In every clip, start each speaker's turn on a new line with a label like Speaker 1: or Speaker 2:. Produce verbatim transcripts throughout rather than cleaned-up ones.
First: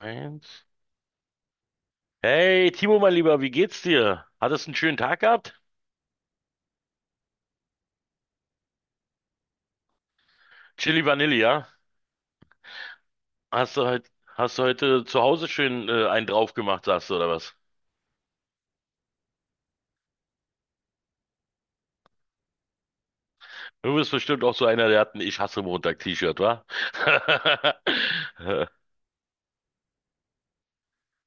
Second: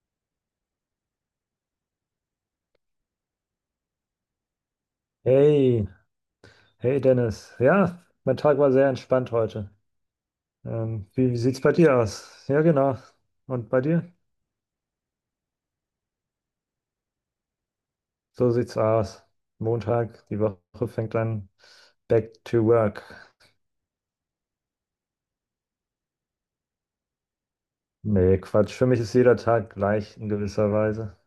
Speaker 1: Eins. Hey, Timo, mein Lieber, wie geht's dir? Hattest du einen schönen Tag gehabt?
Speaker 2: Hey, hey Dennis. Ja, mein Tag war sehr entspannt heute.
Speaker 1: Chili
Speaker 2: Ähm, wie,
Speaker 1: Vanille,
Speaker 2: wie sieht's
Speaker 1: ja?
Speaker 2: bei dir aus? Ja, genau. Und
Speaker 1: Hast
Speaker 2: bei
Speaker 1: du heute,
Speaker 2: dir?
Speaker 1: Hast du heute zu Hause schön äh, einen drauf gemacht, sagst du, oder was?
Speaker 2: So sieht's aus. Montag, die Woche fängt an. Back to work.
Speaker 1: Du bist bestimmt auch so einer, der hat ein Ich hasse Montag-T-Shirt, wa?
Speaker 2: Nee, Quatsch. Für mich ist jeder Tag gleich in gewisser Weise.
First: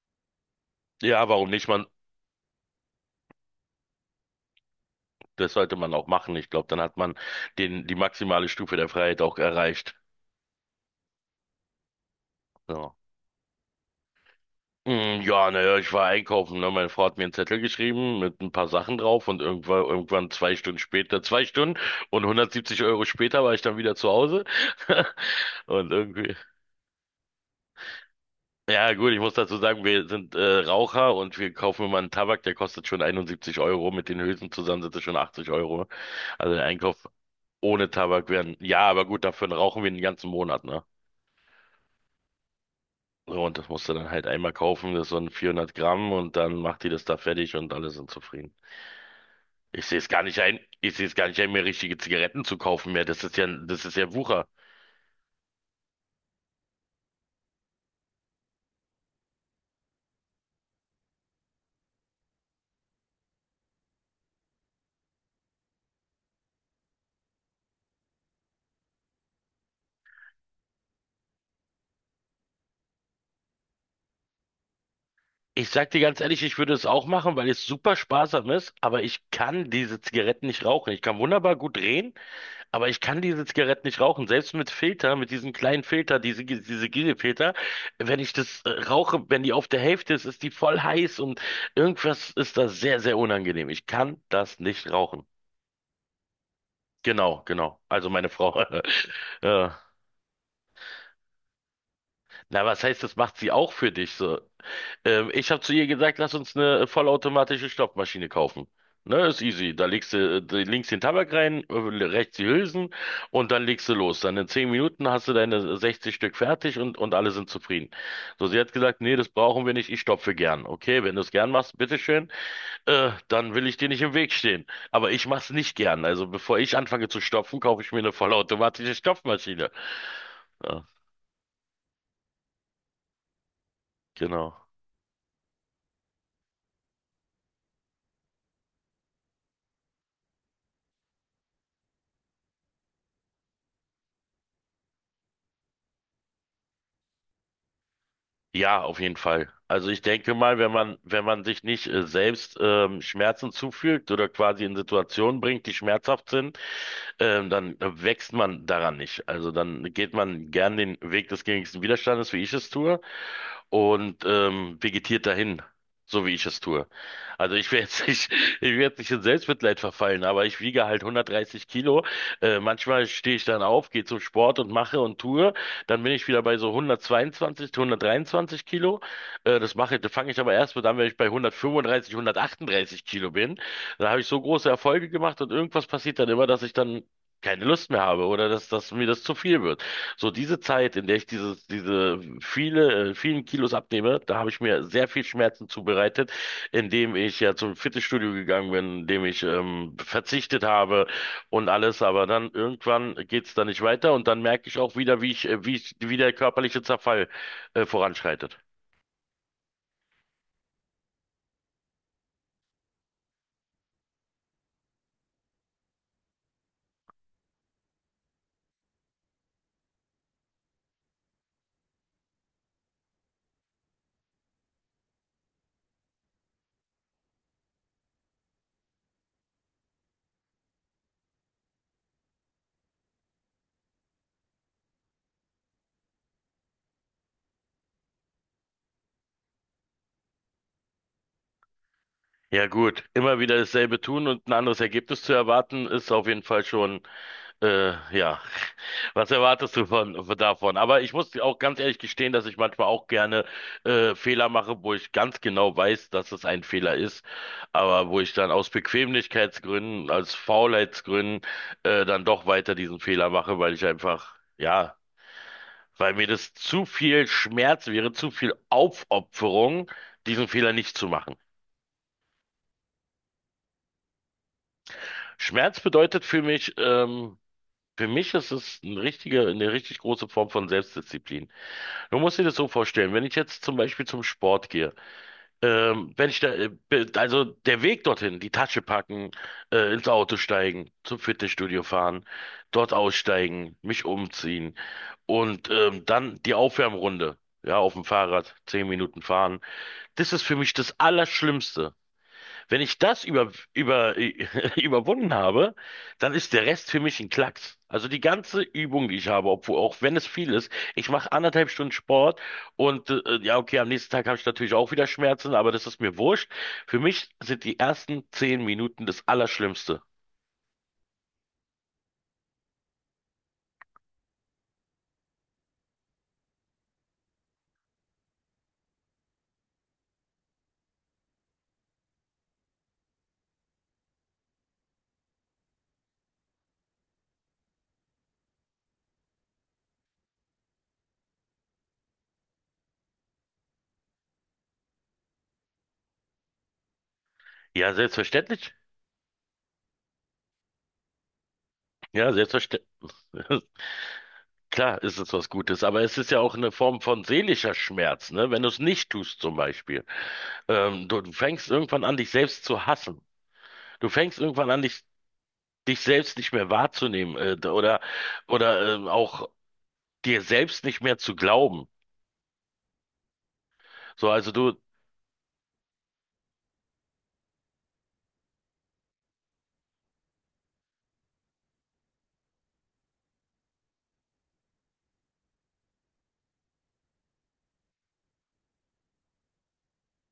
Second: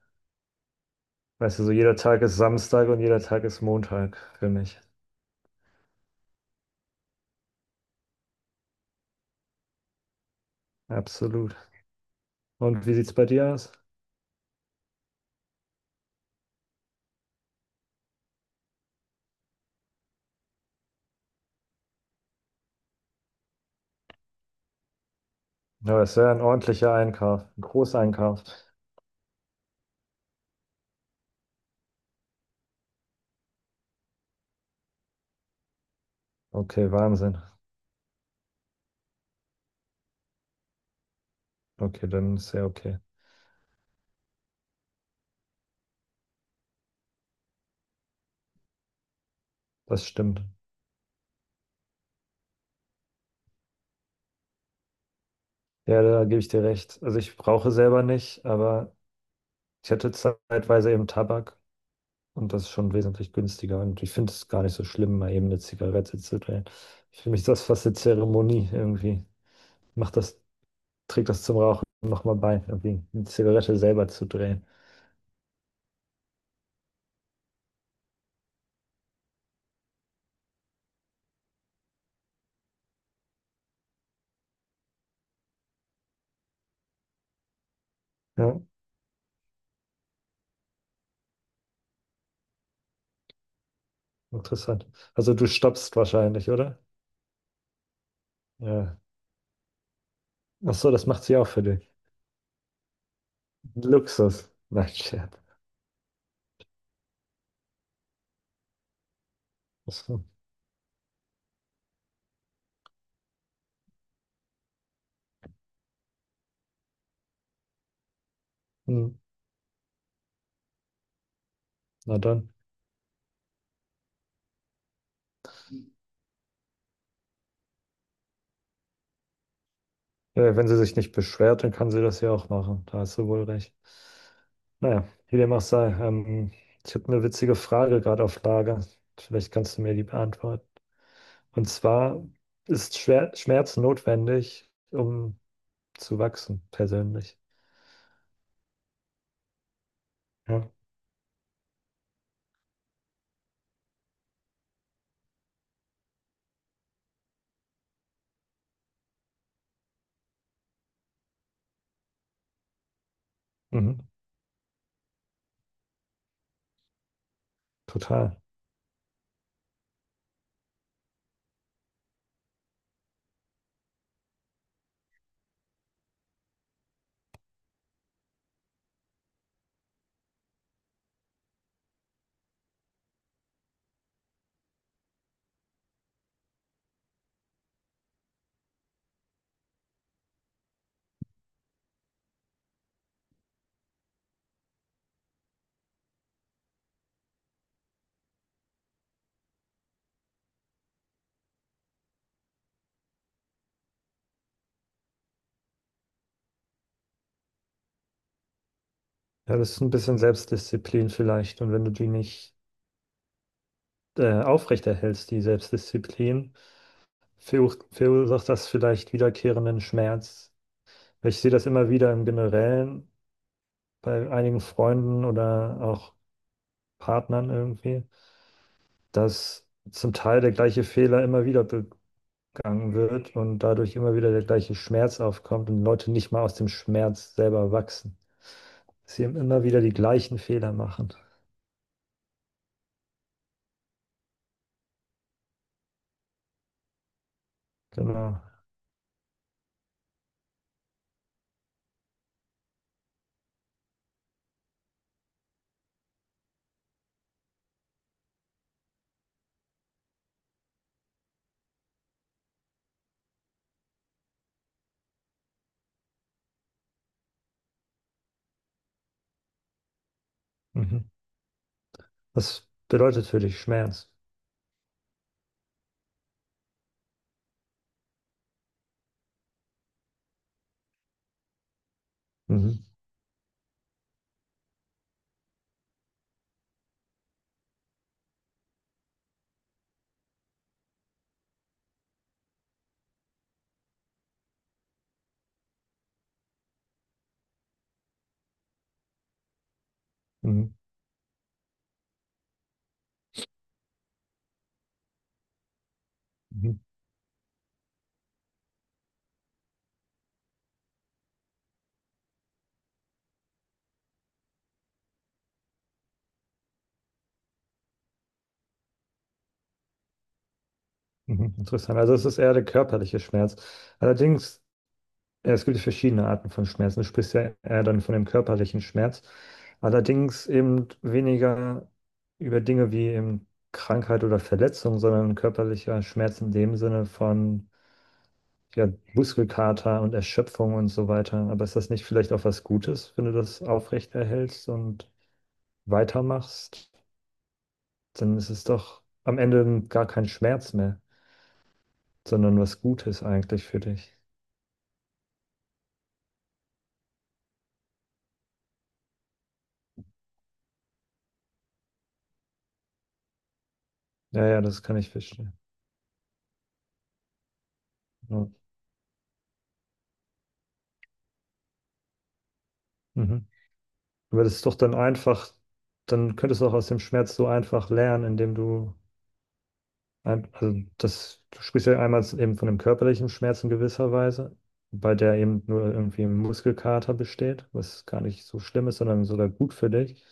Speaker 1: Ja, warum
Speaker 2: Weißt du,
Speaker 1: nicht?
Speaker 2: so
Speaker 1: Man,
Speaker 2: jeder Tag ist Samstag und jeder Tag ist Montag für mich.
Speaker 1: das sollte man auch machen. Ich glaube, dann hat man den, die maximale Stufe der Freiheit auch erreicht.
Speaker 2: Absolut. Und
Speaker 1: So.
Speaker 2: wie sieht's bei dir aus?
Speaker 1: Mm, ja, naja, ich war einkaufen, ne? Meine Frau hat mir einen Zettel geschrieben mit ein paar Sachen drauf und irgendwann, irgendwann zwei Stunden später, zwei Stunden und hundertsiebzig Euro später war ich dann wieder zu Hause. Und
Speaker 2: Ja, das ist ja
Speaker 1: irgendwie,
Speaker 2: ein ordentlicher Einkauf, ein Großeinkauf.
Speaker 1: ja gut, ich muss dazu sagen, wir sind äh, Raucher und wir kaufen immer einen Tabak, der kostet schon einundsiebzig Euro. Mit den Hülsen zusammen sind es schon achtzig Euro. Also der
Speaker 2: Okay,
Speaker 1: Einkauf
Speaker 2: Wahnsinn.
Speaker 1: ohne Tabak wären, ja, aber gut, dafür rauchen wir den ganzen Monat, ne?
Speaker 2: Okay, dann ist ja okay.
Speaker 1: So, und das musst du dann halt einmal kaufen, das ist so ein vierhundert Gramm und dann macht die das da fertig und alle sind zufrieden. Ich sehe
Speaker 2: Das
Speaker 1: es gar nicht
Speaker 2: stimmt.
Speaker 1: ein, ich sehe es gar nicht ein, mir richtige Zigaretten zu kaufen mehr. Das ist ja, das ist ja Wucher.
Speaker 2: Ja, da gebe ich dir recht. Also ich rauche selber nicht, aber ich hatte zeitweise eben Tabak und das ist schon wesentlich günstiger. Und ich finde es gar nicht so schlimm, mal eben eine Zigarette zu drehen. Für mich ist das fast eine Zeremonie irgendwie. Macht das, Trägt das zum Rauchen nochmal bei, irgendwie eine Zigarette selber zu drehen.
Speaker 1: Ich sag dir ganz ehrlich, ich würde es auch machen, weil es super sparsam ist, aber ich kann diese Zigaretten nicht rauchen. Ich kann wunderbar gut drehen, aber ich kann diese Zigaretten nicht rauchen. Selbst mit Filter, mit diesem kleinen Filter, diese, diese Gigefilter, wenn ich
Speaker 2: Ja,
Speaker 1: das äh, rauche, wenn die auf der Hälfte ist, ist die voll heiß und irgendwas ist da sehr, sehr unangenehm. Ich kann das
Speaker 2: interessant.
Speaker 1: nicht rauchen.
Speaker 2: Also du stoppst wahrscheinlich, oder?
Speaker 1: Genau, genau. Also meine Frau.
Speaker 2: Ja.
Speaker 1: äh,
Speaker 2: Ach so, das macht sie auch für dich.
Speaker 1: Na, was heißt, das macht sie auch für dich so?
Speaker 2: Luxus. Nein, Scherz.
Speaker 1: Ähm, ich habe zu ihr gesagt, lass uns eine vollautomatische Stopfmaschine kaufen. Ne, ist easy. Da
Speaker 2: Ach
Speaker 1: legst du
Speaker 2: so.
Speaker 1: äh, links den Tabak rein, äh, rechts die Hülsen und dann legst du los. Dann in zehn Minuten hast du deine sechzig Stück fertig und, und alle sind zufrieden. So, sie hat gesagt,
Speaker 2: Hm.
Speaker 1: nee, das brauchen wir nicht, ich stopfe gern. Okay, wenn du es gern machst,
Speaker 2: Na
Speaker 1: bitteschön,
Speaker 2: dann.
Speaker 1: äh, dann will ich dir nicht im Weg stehen. Aber ich mach's nicht gern. Also bevor ich anfange zu stopfen, kaufe ich mir eine vollautomatische Stopfmaschine.
Speaker 2: Äh, Wenn sie
Speaker 1: Ja,
Speaker 2: sich nicht beschwert, dann kann sie das ja auch machen. Da hast du wohl recht.
Speaker 1: genau.
Speaker 2: Naja, wie dem auch sei. Ähm, ich habe eine witzige Frage gerade auf Lager. Vielleicht kannst du mir die beantworten. Und zwar ist Schwer Schmerz notwendig, um zu wachsen, persönlich.
Speaker 1: Ja, auf jeden Fall. Also ich denke mal,
Speaker 2: Ja,
Speaker 1: wenn man, wenn man sich nicht äh, selbst ähm, Schmerzen zufügt oder quasi in Situationen bringt, die schmerzhaft sind, ähm, dann äh, wächst man daran nicht. Also dann geht man gern den Weg des geringsten Widerstandes, wie ich es tue
Speaker 2: mhm.
Speaker 1: und ähm, vegetiert dahin, so wie ich es tue. Also ich werde jetzt nicht,
Speaker 2: Total.
Speaker 1: ich werde nicht in Selbstmitleid verfallen, aber ich wiege halt hundertdreißig Kilo. Äh, manchmal stehe ich dann auf, gehe zum Sport und mache und tue. Dann bin ich wieder bei so hundertzweiundzwanzig, hundertdreiundzwanzig Kilo. Äh, das mache, das fange ich aber erst mit an, wenn ich bei hundertfünfunddreißig, hundertachtunddreißig Kilo bin. Da habe ich so große Erfolge gemacht und irgendwas passiert dann immer, dass ich dann keine Lust mehr habe oder dass, dass mir das zu viel wird. So diese Zeit, in der ich dieses, diese viele, äh, vielen Kilos abnehme, da habe ich mir sehr viel Schmerzen zubereitet, indem ich ja zum Fitnessstudio gegangen bin, indem ich ähm, verzichtet habe und alles. Aber dann irgendwann geht es da nicht weiter und dann merke ich auch wieder, wie ich, äh, wie ich, wie der körperliche Zerfall äh, voranschreitet.
Speaker 2: Ja, das ist ein bisschen Selbstdisziplin vielleicht. Und wenn du die nicht äh, aufrechterhältst, die Selbstdisziplin, verursacht das vielleicht wiederkehrenden Schmerz. Ich sehe das immer wieder im Generellen bei einigen Freunden oder auch Partnern irgendwie, dass zum Teil der gleiche Fehler immer wieder begangen wird und dadurch immer wieder der gleiche Schmerz aufkommt und Leute nicht mal aus dem Schmerz selber wachsen. Sie immer wieder die gleichen Fehler machen.
Speaker 1: Ja gut, immer wieder dasselbe tun und ein anderes Ergebnis zu erwarten, ist auf jeden Fall schon, äh, ja.
Speaker 2: Genau.
Speaker 1: Was erwartest du von, von davon? Aber ich muss auch ganz ehrlich gestehen, dass ich manchmal auch gerne äh, Fehler mache, wo ich ganz genau weiß, dass es ein Fehler ist, aber wo ich dann aus Bequemlichkeitsgründen, aus Faulheitsgründen äh, dann doch weiter diesen Fehler mache, weil ich einfach, ja, weil mir das zu viel Schmerz wäre, zu viel Aufopferung, diesen Fehler nicht
Speaker 2: Mhm.
Speaker 1: zu machen.
Speaker 2: Was bedeutet für dich Schmerz?
Speaker 1: Schmerz bedeutet für mich, ähm, für mich ist es ein richtige, eine richtig große Form von Selbstdisziplin. Du musst dir das so
Speaker 2: Mhm.
Speaker 1: vorstellen, wenn ich jetzt zum Beispiel zum Sport gehe, ähm, wenn ich da, äh, be- also der Weg dorthin, die Tasche packen, äh, ins Auto steigen, zum Fitnessstudio fahren, dort aussteigen, mich umziehen und ähm, dann die Aufwärmrunde, ja, auf dem Fahrrad, zehn Minuten fahren, das ist für
Speaker 2: Mhm.
Speaker 1: mich das Allerschlimmste. Wenn ich das über, über, überwunden habe, dann ist der
Speaker 2: Mhm. Mhm.
Speaker 1: Rest für mich ein Klacks. Also die ganze Übung, die ich habe, obwohl, auch wenn es viel ist, ich mache anderthalb Stunden Sport und äh, ja, okay, am nächsten Tag habe ich natürlich auch wieder Schmerzen, aber das ist mir wurscht. Für mich sind die ersten zehn Minuten das Allerschlimmste.
Speaker 2: Mhm. Interessant. Also es ist eher der körperliche Schmerz. Allerdings. Ja, es gibt ja verschiedene Arten von Schmerzen. Du sprichst ja eher dann von dem körperlichen Schmerz. Allerdings eben weniger über Dinge wie eben Krankheit oder Verletzung, sondern körperlicher Schmerz in dem Sinne von ja, Muskelkater und Erschöpfung und so weiter. Aber ist das nicht vielleicht auch was Gutes, wenn du das aufrechterhältst und weitermachst?
Speaker 1: Ja,
Speaker 2: Dann ist es
Speaker 1: selbstverständlich.
Speaker 2: doch am Ende gar kein Schmerz mehr,
Speaker 1: Ja,
Speaker 2: sondern was
Speaker 1: selbstverständlich.
Speaker 2: Gutes eigentlich für dich.
Speaker 1: Klar ist es was Gutes, aber es ist ja auch eine Form von seelischer Schmerz, ne? Wenn du es nicht tust, zum Beispiel. Ähm, du, du fängst irgendwann an, dich selbst zu hassen. Du fängst
Speaker 2: Ja, ja,
Speaker 1: irgendwann an,
Speaker 2: das kann
Speaker 1: dich,
Speaker 2: ich verstehen.
Speaker 1: dich selbst nicht mehr wahrzunehmen, äh, d- oder,
Speaker 2: Ja.
Speaker 1: oder ähm, auch dir selbst nicht mehr zu glauben.
Speaker 2: Mhm.
Speaker 1: So,
Speaker 2: Aber
Speaker 1: also
Speaker 2: das ist doch
Speaker 1: du,
Speaker 2: dann einfach, dann könntest du auch aus dem Schmerz so einfach lernen, indem du, ein, also das, du sprichst ja einmal eben von dem körperlichen Schmerz in gewisser Weise, bei der eben nur irgendwie ein Muskelkater besteht, was gar nicht so schlimm ist, sondern sogar gut für dich.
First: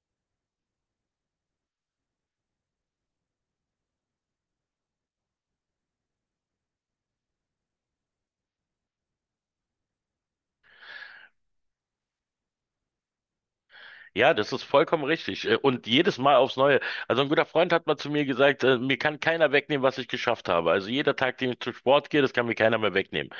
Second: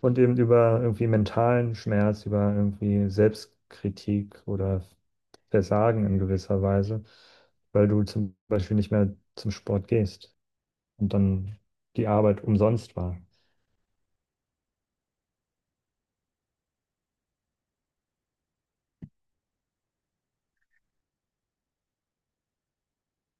Speaker 2: Und eben über irgendwie mentalen Schmerz, über irgendwie Selbstkritik oder Versagen in gewisser Weise, weil du zum Beispiel nicht mehr zum Sport gehst und dann die Arbeit umsonst war.
Speaker 1: ja, das ist vollkommen richtig. Äh, und jedes Mal aufs Neue. Also ein guter Freund hat mal zu mir gesagt, äh, mir kann keiner wegnehmen, was ich geschafft habe. Also jeder Tag, den ich zum Sport gehe, das kann mir keiner mehr wegnehmen.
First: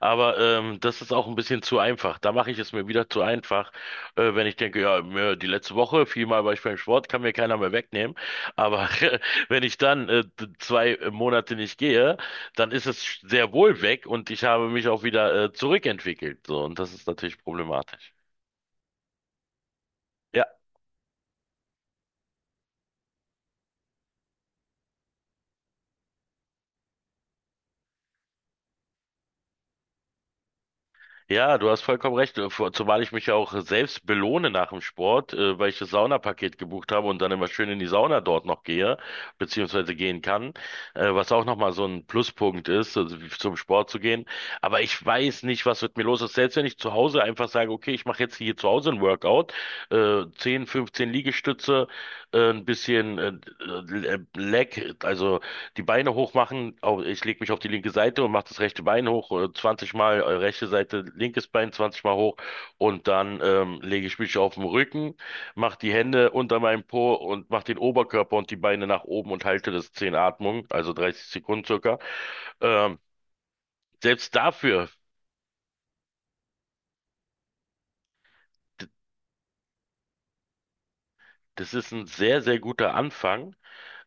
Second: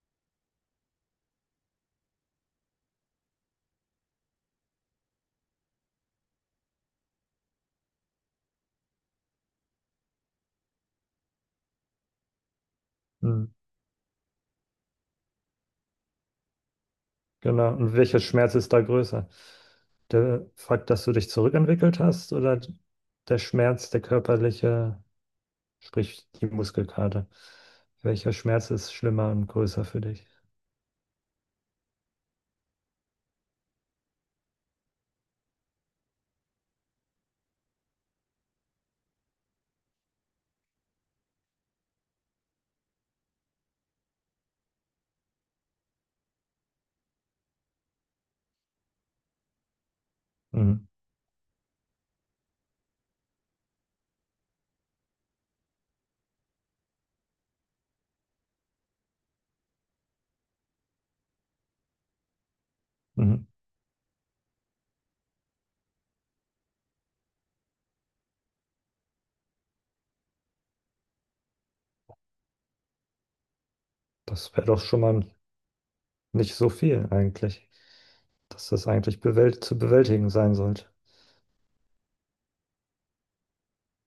Speaker 1: Aber ähm, das ist auch ein bisschen zu einfach. Da mache ich es mir wieder zu einfach, äh, wenn ich denke, ja, mir, die letzte Woche, viermal war ich beim Sport, kann mir keiner mehr wegnehmen. Aber wenn ich dann äh, d- zwei Monate nicht gehe, dann ist es sch- sehr wohl weg und ich habe mich auch wieder äh, zurückentwickelt. So, und das ist natürlich
Speaker 2: Genau. Und
Speaker 1: problematisch.
Speaker 2: welcher Schmerz ist da größer? Der
Speaker 1: Ja,
Speaker 2: Fakt, dass du dich zurückentwickelt hast oder der Schmerz, der körperliche, sprich die Muskelkater? Welcher Schmerz ist schlimmer und größer für dich?
Speaker 1: ja, du hast vollkommen recht. äh, vor- Zumal ich mich ja auch selbst belohne nach dem Sport, äh, weil ich das Saunapaket gebucht habe und dann immer schön in die Sauna dort noch gehe, beziehungsweise gehen kann, äh, was auch nochmal so ein Pluspunkt ist, also wie- zum Sport zu gehen. Aber ich weiß nicht, was mit mir los ist. Selbst wenn ich zu Hause einfach sage, okay, ich mache jetzt hier zu Hause ein Workout, äh, zehn,
Speaker 2: Mhm.
Speaker 1: fünfzehn Liegestütze, äh, ein bisschen äh, Leg, also die Beine hoch machen. Au- Ich lege mich auf die linke Seite und mache das rechte Bein hoch, äh, zwanzig Mal, äh, rechte Seite, linkes Bein zwanzig Mal hoch und dann
Speaker 2: Mhm.
Speaker 1: ähm, lege ich mich auf den Rücken, mache die Hände unter meinem Po und mache den Oberkörper und die Beine nach oben und halte das zehn Atmung, also dreißig Sekunden circa. Ähm, selbst
Speaker 2: Das wäre doch
Speaker 1: dafür,
Speaker 2: schon mal nicht so viel eigentlich, dass das
Speaker 1: d-
Speaker 2: eigentlich bewält zu bewältigen sein sollte.
Speaker 1: das ist ein sehr, sehr guter Anfang.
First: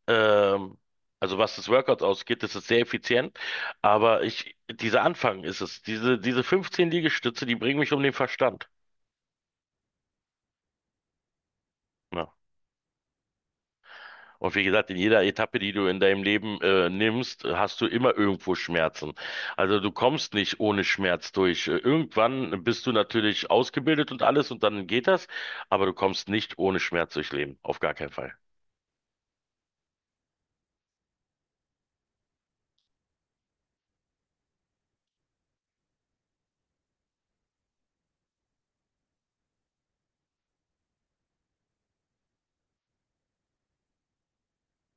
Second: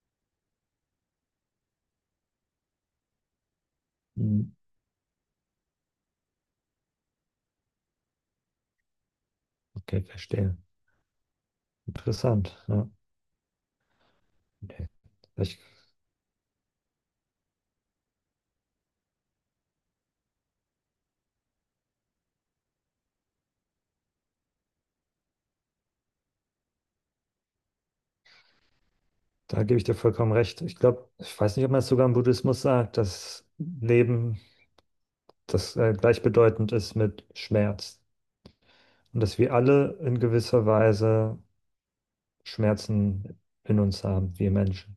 Speaker 1: Ähm, Also was das Workout ausgeht, das ist sehr effizient. Aber
Speaker 2: Mhm.
Speaker 1: ich, dieser Anfang ist es. Diese, diese fünfzehn Liegestütze, die bringen mich um den Verstand.
Speaker 2: Okay, verstehe.
Speaker 1: Ja.
Speaker 2: Interessant. Ja.
Speaker 1: Und wie gesagt, in jeder Etappe,
Speaker 2: Ich,
Speaker 1: die du in deinem Leben äh, nimmst, hast du immer irgendwo Schmerzen. Also du kommst nicht ohne Schmerz durch. Äh, Irgendwann bist du natürlich ausgebildet und alles und dann geht das, aber du kommst nicht ohne Schmerz durchs Leben. Auf gar keinen Fall.
Speaker 2: Da gebe ich dir vollkommen recht. Ich glaube, ich weiß nicht, ob man es sogar im Buddhismus sagt, dass Leben das äh, gleichbedeutend ist mit Schmerz. Und dass wir alle in gewisser Weise Schmerzen in uns haben, wir Menschen.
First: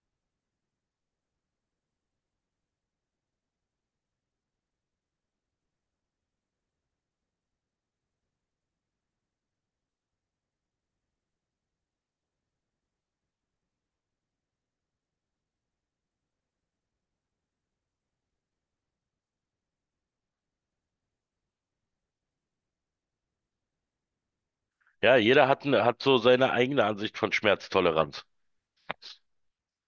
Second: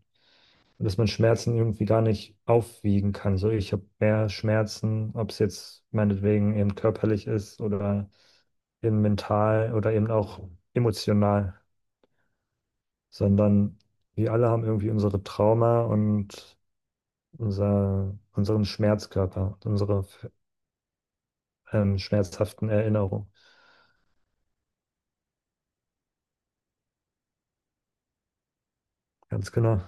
Speaker 2: Und dass man Schmerzen irgendwie gar nicht aufwiegen kann. So, ich habe mehr Schmerzen, ob es jetzt meinetwegen eben körperlich ist oder eben mental oder eben auch emotional, sondern wir alle haben irgendwie unsere Trauma und unser, unseren Schmerzkörper, unsere ähm, schmerzhaften Erinnerungen.
Speaker 1: Ja, jeder hat, ne- hat so seine eigene Ansicht von Schmerztoleranz.
Speaker 2: Ganz genau.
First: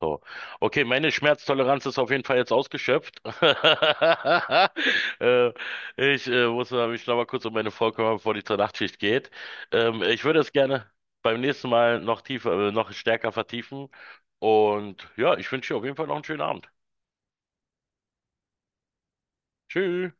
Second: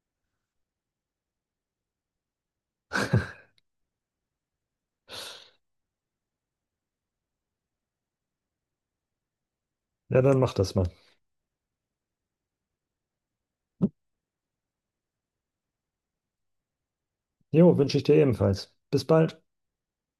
Speaker 1: So. Okay, meine Schmerztoleranz ist auf jeden Fall jetzt ausgeschöpft. äh, ich äh, muss mal- mich noch mal kurz um meine Frau kümmern, bevor die zur Nachtschicht geht. Ähm,
Speaker 2: Ja,
Speaker 1: ich
Speaker 2: dann
Speaker 1: würde es
Speaker 2: mach das mal.
Speaker 1: gerne beim nächsten Mal noch tiefer, äh, noch stärker vertiefen. Und ja, ich wünsche dir auf jeden Fall noch einen schönen Abend.
Speaker 2: Jo, wünsche ich dir ebenfalls. Bis bald.
Speaker 1: Tschüss.